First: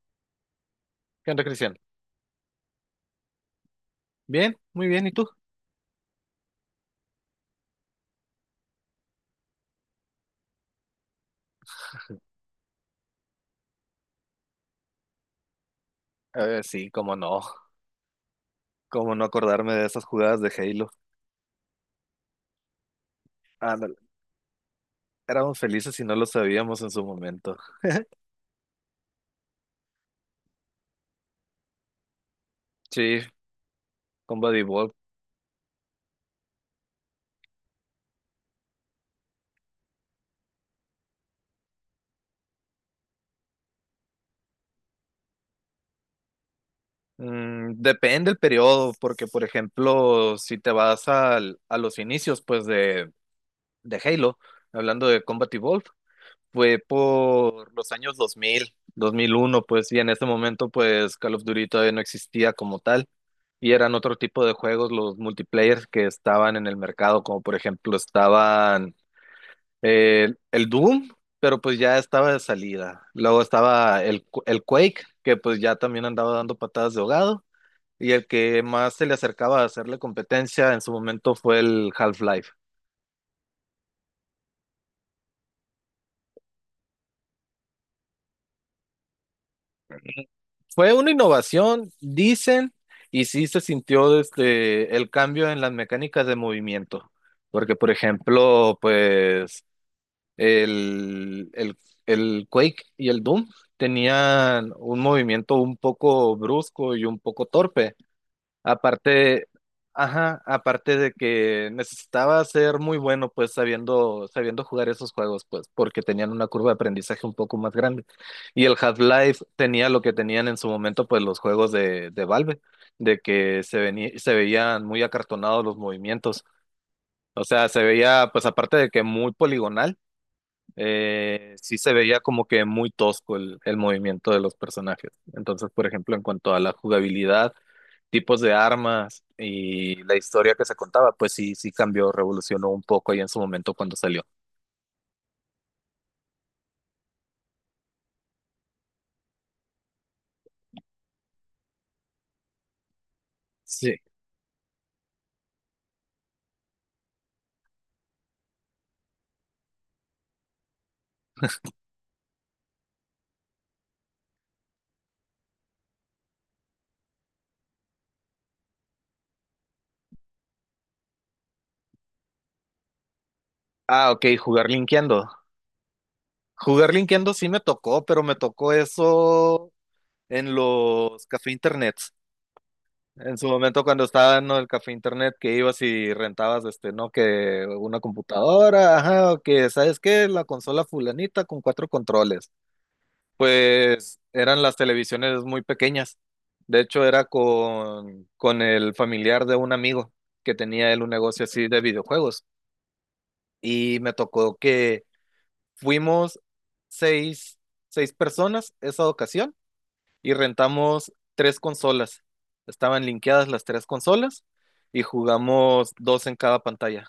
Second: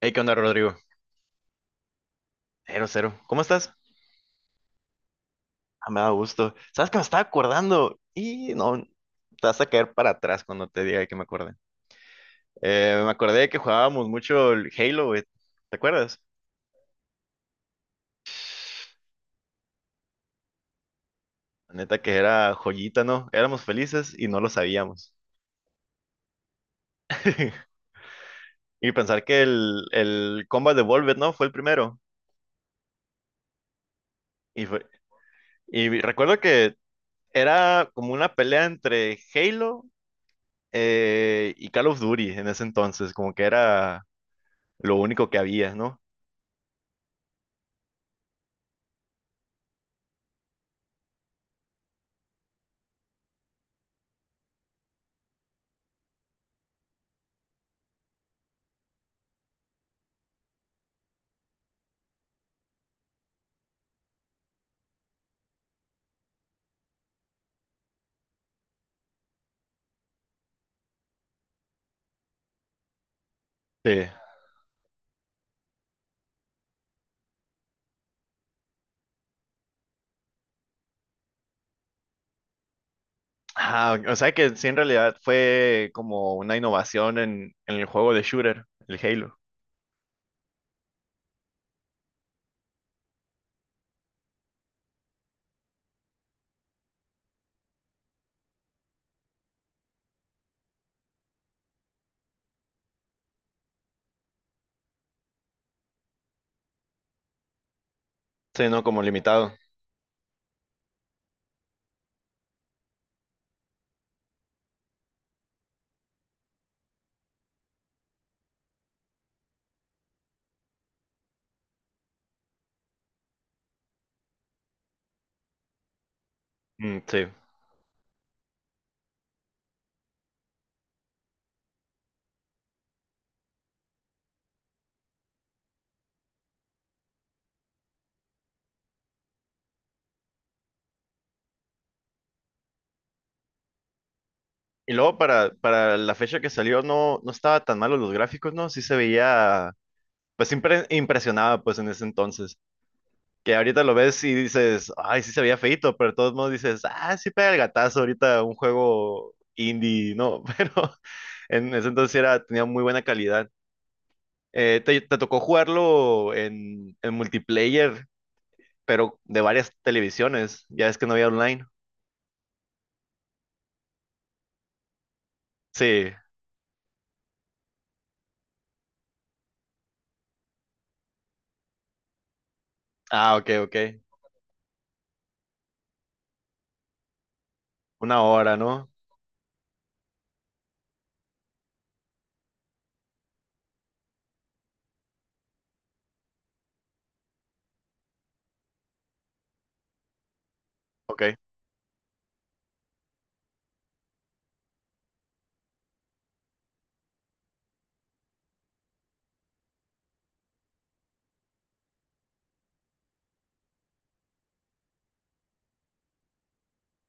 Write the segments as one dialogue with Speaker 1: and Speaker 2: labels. Speaker 1: Hey, ¿qué onda, Rodrigo?
Speaker 2: ¿Qué onda, Cristian?
Speaker 1: Cero, cero. ¿Cómo estás?
Speaker 2: Bien, muy bien, ¿y tú?
Speaker 1: Ah, me da gusto. ¿Sabes que me estaba acordando? Y no, te vas a caer para atrás cuando te diga que me acuerde. Me acordé de que jugábamos mucho el Halo, güey. ¿Te acuerdas?
Speaker 2: A ver, sí, cómo no acordarme de esas jugadas de Halo.
Speaker 1: La neta que era joyita, ¿no? Éramos
Speaker 2: Ándale,
Speaker 1: felices y no lo sabíamos.
Speaker 2: éramos felices y no lo sabíamos en su momento.
Speaker 1: Y pensar que el Combat Evolved, ¿no? Fue el primero.
Speaker 2: Sí, con Buddy
Speaker 1: Y, fue-
Speaker 2: Bob.
Speaker 1: y recuerdo que era como una pelea entre Halo y Call of Duty en ese entonces, como que era lo único que había, ¿no?
Speaker 2: Depende el periodo, porque por ejemplo, si te vas a los inicios pues de Halo, hablando de Combat Evolved, fue por los años dos mil, 2001, pues, y en ese momento pues Call of Duty todavía no existía como tal. Y eran otro tipo de juegos los multiplayers que estaban en el mercado, como por ejemplo estaban el Doom, pero pues ya estaba de salida. Luego estaba
Speaker 1: Sí.
Speaker 2: el Quake, que pues ya también andaba dando patadas de ahogado. Y el que más se le acercaba a hacerle competencia en su momento fue el Half-Life.
Speaker 1: Ah, o sea que sí, en realidad fue como una innovación en el juego de shooter, el Halo.
Speaker 2: Fue una innovación, dicen, y sí se sintió desde el cambio en las mecánicas de movimiento. Porque, por ejemplo, pues El, el, el Quake y el Doom tenían un movimiento un poco brusco y un poco torpe.
Speaker 1: Sí, no como
Speaker 2: Aparte,
Speaker 1: limitado.
Speaker 2: ajá, aparte de que necesitaba ser muy bueno, pues sabiendo jugar esos juegos, pues porque tenían una curva de aprendizaje un poco más grande. Y el Half-Life tenía lo que tenían en su momento, pues los juegos de Valve, de que se veían muy acartonados los movimientos.
Speaker 1: Mm, sí.
Speaker 2: O sea, se veía, pues aparte de que muy poligonal, sí se veía como que muy tosco el movimiento de los personajes. Entonces, por ejemplo, en cuanto a la jugabilidad, tipos de armas y la historia que se contaba, pues sí, sí cambió, revolucionó un poco ahí en su momento cuando salió.
Speaker 1: Y luego para la fecha que salió no estaba tan malo los gráficos, ¿no? Sí se veía, pues siempre impresionaba pues en ese entonces. Que ahorita lo
Speaker 2: Sí.
Speaker 1: ves y dices, ay, sí se veía feito, pero de todos modos dices, ah, sí pega el gatazo ahorita un juego indie, ¿no? Pero en ese entonces era, tenía muy buena calidad. ¿Te tocó jugarlo en multiplayer? Pero de varias televisiones. Ya es que no había online.
Speaker 2: Ah, ok, jugar linkeando.
Speaker 1: Sí.
Speaker 2: Jugar linkeando sí me tocó, pero me tocó eso en los café internet.
Speaker 1: Ah,
Speaker 2: En su
Speaker 1: ok, ok.
Speaker 2: momento cuando estaba en el café internet que ibas y rentabas este, ¿no? Que una
Speaker 1: Una hora, ¿no?
Speaker 2: computadora, ajá, o que ¿sabes qué? La consola fulanita con cuatro controles. Pues eran las televisiones muy pequeñas. De hecho, era con el familiar de un amigo que tenía él un
Speaker 1: Ok.
Speaker 2: negocio así de videojuegos. Y me tocó que fuimos seis, seis personas esa ocasión y rentamos tres consolas. Estaban linkeadas las tres consolas y jugamos dos en cada pantalla.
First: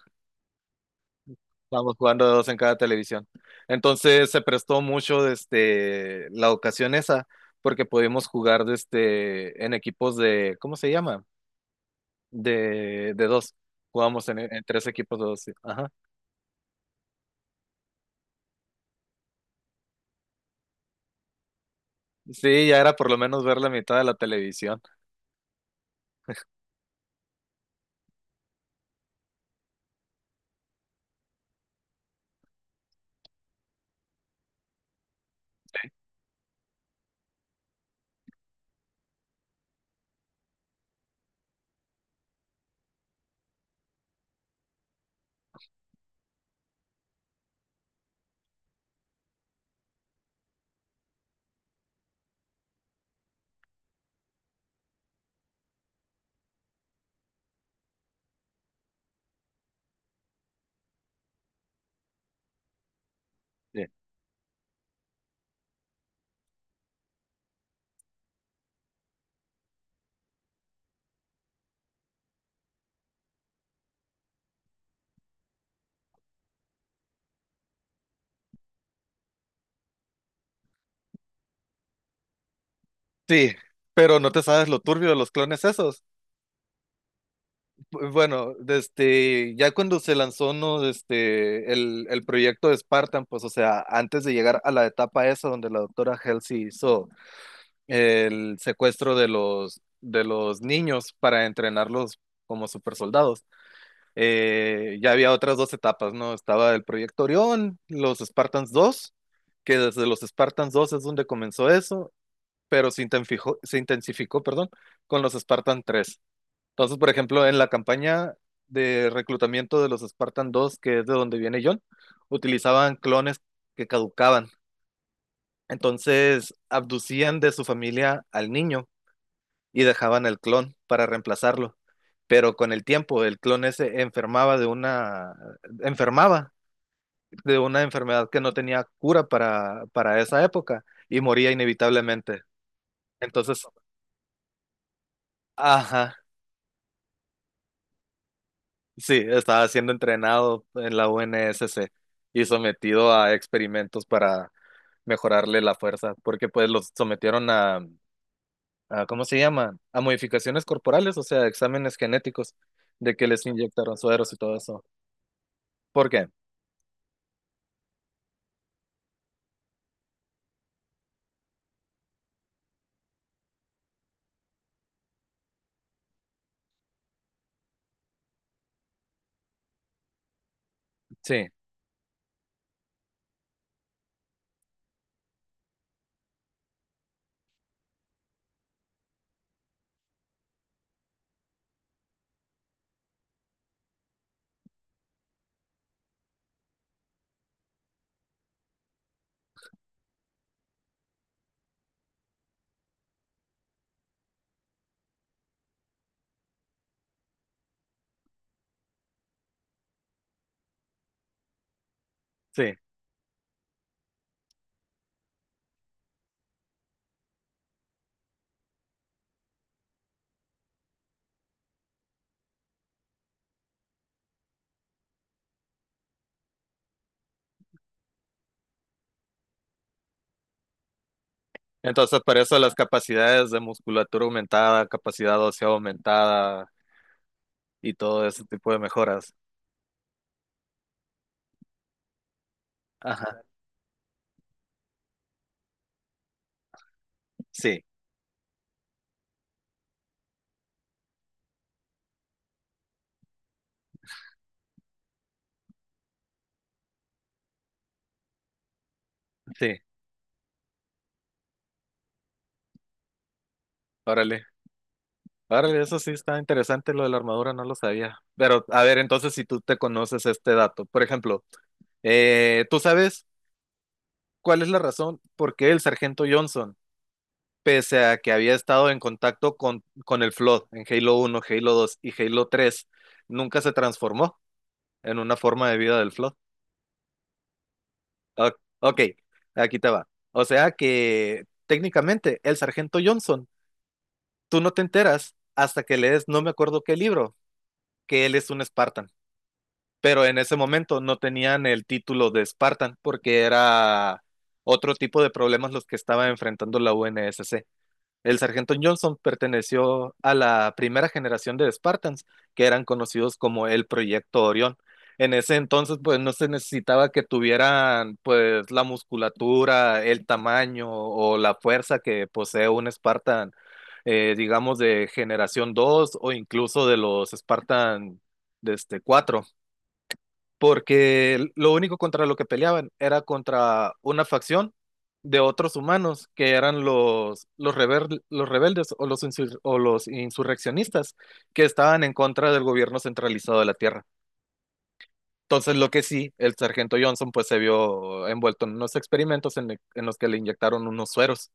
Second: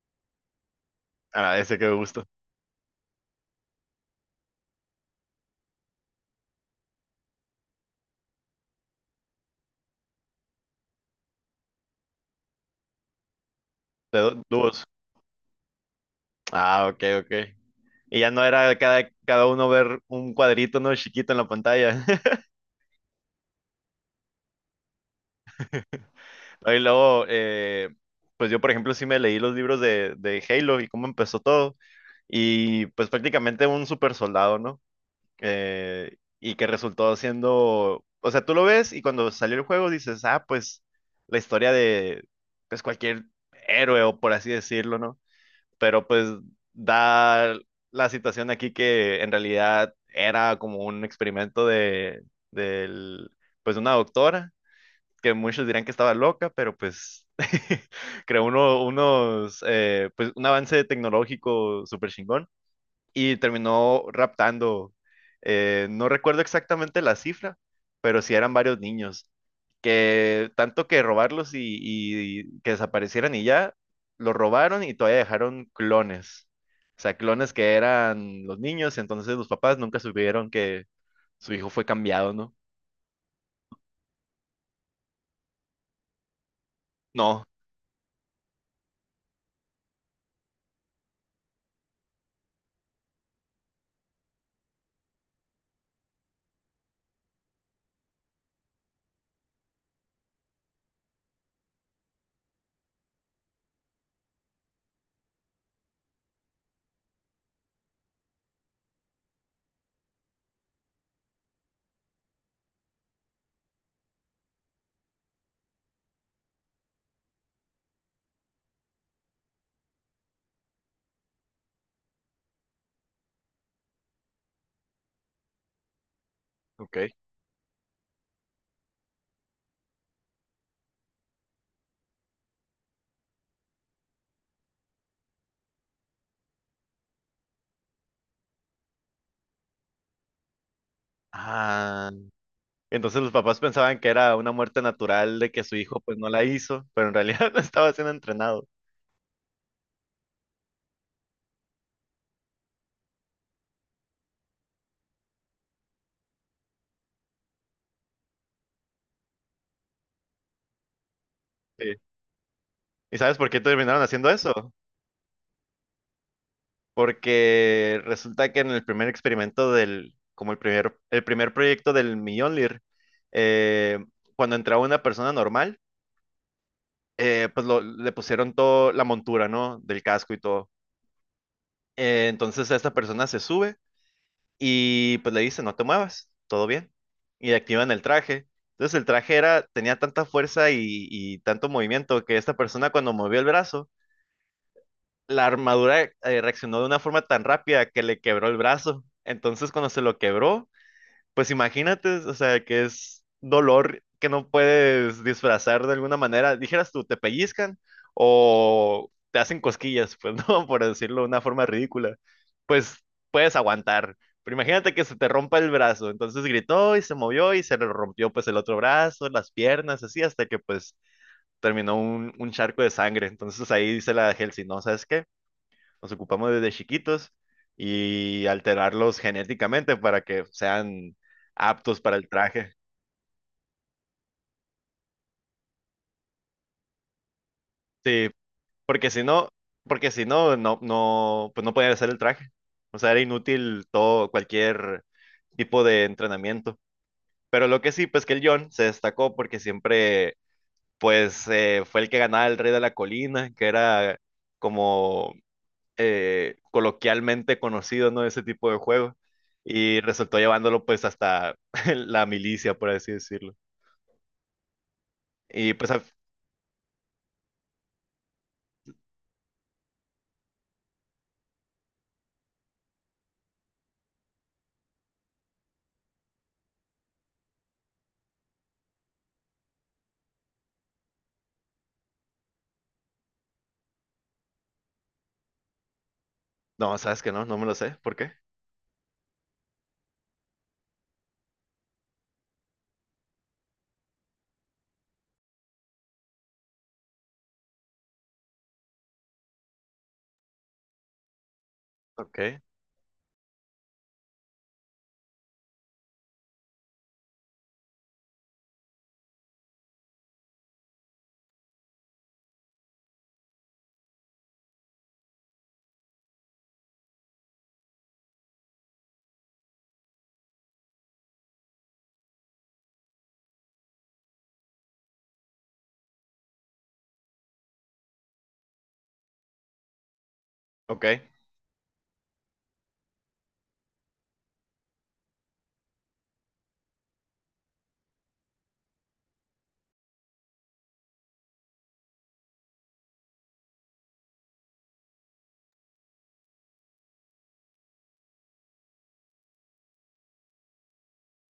Speaker 1: Ah, ese que me
Speaker 2: Estábamos
Speaker 1: gusta.
Speaker 2: jugando dos en cada televisión. Entonces se prestó mucho desde la ocasión esa, porque pudimos jugar desde, en equipos de, ¿cómo se llama? De dos. Jugamos en, en
Speaker 1: Dúos.
Speaker 2: tres equipos de dos. Sí. Ajá.
Speaker 1: Ah, ok, ok. Y ya no era cada uno ver un cuadrito, ¿no? Chiquito en la pantalla.
Speaker 2: Sí, ya era por lo menos ver la mitad de la televisión.
Speaker 1: Y luego, pues yo, por ejemplo, sí me leí los libros de Halo y cómo empezó todo. Y pues prácticamente un super soldado, ¿no? Y que resultó siendo, o sea, tú lo ves y cuando salió el juego dices, ah, pues la historia de, pues cualquier héroe o por así decirlo, ¿no? Pero pues da la situación aquí que en realidad era como un experimento del pues una doctora, que muchos dirán que estaba loca, pero pues creó pues un avance tecnológico súper chingón y
Speaker 2: Sí,
Speaker 1: terminó raptando, no recuerdo exactamente la cifra, pero sí eran varios niños, que tanto que robarlos y que desaparecieran y ya, los robaron y todavía dejaron clones. O sea, clones que eran los niños, entonces los papás nunca supieron que su hijo fue cambiado, ¿no?
Speaker 2: sí, pero no te sabes lo turbio de los clones esos.
Speaker 1: No,
Speaker 2: Bueno, este, ya cuando se lanzó ¿no? este, el proyecto de Spartan, pues, o sea, antes de llegar a la etapa esa donde la doctora Halsey hizo el secuestro de los niños para entrenarlos como supersoldados, ya había otras dos etapas, ¿no? Estaba el proyecto Orión, los Spartans 2, que desde los Spartans 2 es donde comenzó eso, pero se intensificó, perdón, con los Spartan tres. Entonces, por ejemplo, en la campaña de reclutamiento de los Spartan 2, que es de donde viene John, utilizaban clones que caducaban. Entonces,
Speaker 1: ok.
Speaker 2: abducían de su familia al niño y dejaban el clon para reemplazarlo. Pero con el tiempo, el clon ese enfermaba de una enfermedad que no tenía cura para esa época y moría
Speaker 1: Ah,
Speaker 2: inevitablemente.
Speaker 1: entonces los papás
Speaker 2: Entonces,
Speaker 1: pensaban que era una muerte natural de que su hijo
Speaker 2: ajá,
Speaker 1: pues no la hizo, pero en realidad no estaba siendo entrenado.
Speaker 2: sí, estaba siendo entrenado en la UNSC y sometido a experimentos para mejorarle la fuerza, porque pues los sometieron a, ¿cómo se llama? A modificaciones corporales, o sea,
Speaker 1: Sí.
Speaker 2: exámenes genéticos de
Speaker 1: ¿Y
Speaker 2: que
Speaker 1: sabes
Speaker 2: les
Speaker 1: por qué
Speaker 2: inyectaron
Speaker 1: terminaron haciendo
Speaker 2: sueros y todo
Speaker 1: eso?
Speaker 2: eso. ¿Por qué?
Speaker 1: Porque resulta que en el primer experimento como el primer proyecto del Mjolnir, eh, cuando entraba una persona normal, pues le pusieron todo la montura, ¿no? Del casco y todo.
Speaker 2: Sí,
Speaker 1: Entonces esta persona se sube y pues le dice, no te muevas, todo bien. Y activan el traje. Entonces el traje era, tenía tanta fuerza y tanto movimiento que esta persona cuando movió el brazo, la armadura reaccionó de una forma tan rápida que le quebró el brazo. Entonces cuando se lo quebró, pues imagínate, o sea, que es dolor que no puedes disfrazar de alguna manera. Dijeras tú, te pellizcan o te hacen cosquillas, pues no, por decirlo de una forma ridícula.
Speaker 2: sí.
Speaker 1: Pues puedes aguantar. Pero imagínate que se te rompa el brazo. Entonces gritó y se movió y se le rompió pues el otro brazo, las piernas, así, hasta que pues terminó un charco de sangre. Entonces ahí dice la Helsi, no, ¿sabes qué? Los ocupamos desde chiquitos y alterarlos genéticamente para que sean aptos para
Speaker 2: Entonces,
Speaker 1: el
Speaker 2: por eso
Speaker 1: traje.
Speaker 2: las capacidades de musculatura aumentada, capacidad ósea aumentada y todo
Speaker 1: Sí,
Speaker 2: ese tipo de
Speaker 1: porque si
Speaker 2: mejoras.
Speaker 1: no, porque si no, no, no, pues no podían hacer el traje. O sea, era
Speaker 2: Ajá,
Speaker 1: inútil todo, cualquier tipo de entrenamiento. Pero lo
Speaker 2: sí,
Speaker 1: que sí, pues que el John se destacó porque siempre, pues, fue el que ganaba el Rey de la Colina, que era como coloquialmente conocido, ¿no? Ese tipo de juego.
Speaker 2: sí.
Speaker 1: Y resultó llevándolo pues hasta la milicia, por así decirlo.
Speaker 2: Órale.
Speaker 1: Y
Speaker 2: Órale,
Speaker 1: pues,
Speaker 2: eso sí está interesante, lo de la armadura, no lo sabía. Pero, a ver, entonces, si tú te conoces este dato, por ejemplo, ¿tú sabes cuál es la razón por qué el sargento Johnson, pese a que había estado en contacto con el Flood en Halo uno, Halo dos y Halo tres, nunca se transformó en una forma de vida del Flood?
Speaker 1: no, sabes que no, no me lo sé. ¿Por qué?
Speaker 2: O- ok, aquí te va. O sea que técnicamente el sargento Johnson, tú no te enteras hasta que lees, no me acuerdo qué libro, que él es un Spartan. Pero en ese momento no tenían el título
Speaker 1: Ok,
Speaker 2: de Spartan porque era otro tipo de problemas los que estaba enfrentando la UNSC. El sargento Johnson perteneció a la primera generación de Spartans, que eran conocidos como el Proyecto Orión. En ese entonces, pues no se necesitaba que tuvieran pues la musculatura, el tamaño o la fuerza que posee un Spartan, digamos, de generación 2 o incluso de los Spartan de cuatro
Speaker 1: ok.
Speaker 2: porque lo único contra lo que peleaban era contra una facción de otros humanos que eran los rebeldes o los insurreccionistas que estaban en contra del gobierno centralizado de la Tierra. Entonces, lo que sí, el sargento Johnson pues se vio envuelto en unos experimentos en los que le inyectaron unos sueros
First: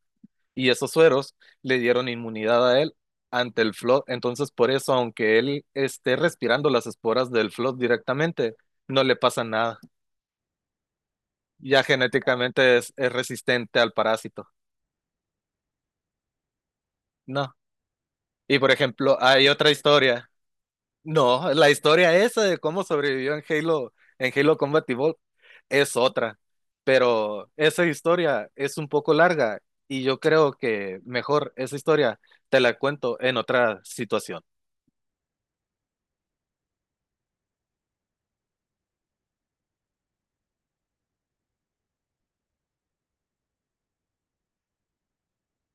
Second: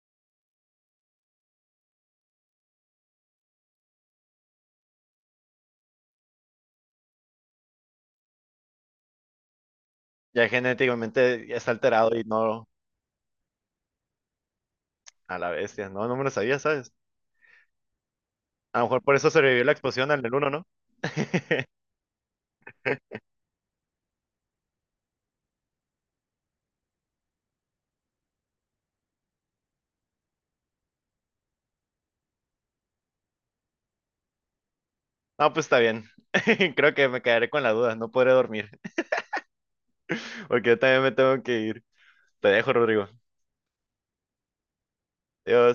Speaker 2: y esos sueros le dieron inmunidad a él ante el Flood. Entonces, por eso, aunque él esté respirando las esporas del Flood directamente, no le pasa nada.
Speaker 1: Ya genéticamente ya está
Speaker 2: Ya
Speaker 1: alterado y no
Speaker 2: genéticamente es resistente al parásito.
Speaker 1: a la bestia. No, no me lo sabía, ¿sabes?
Speaker 2: No. Y por
Speaker 1: A lo mejor por
Speaker 2: ejemplo,
Speaker 1: eso
Speaker 2: hay
Speaker 1: sobrevivió
Speaker 2: otra
Speaker 1: la explosión al
Speaker 2: historia.
Speaker 1: del uno, ¿no?
Speaker 2: No, la historia esa de cómo sobrevivió en Halo Combat Evolved es otra. Pero esa historia es un poco larga y yo creo que mejor esa historia te la cuento en otra situación.
Speaker 1: No, pues está bien. Creo que me quedaré con la duda. No podré dormir porque yo también me tengo que ir. Te dejo, Rodrigo. Adiós.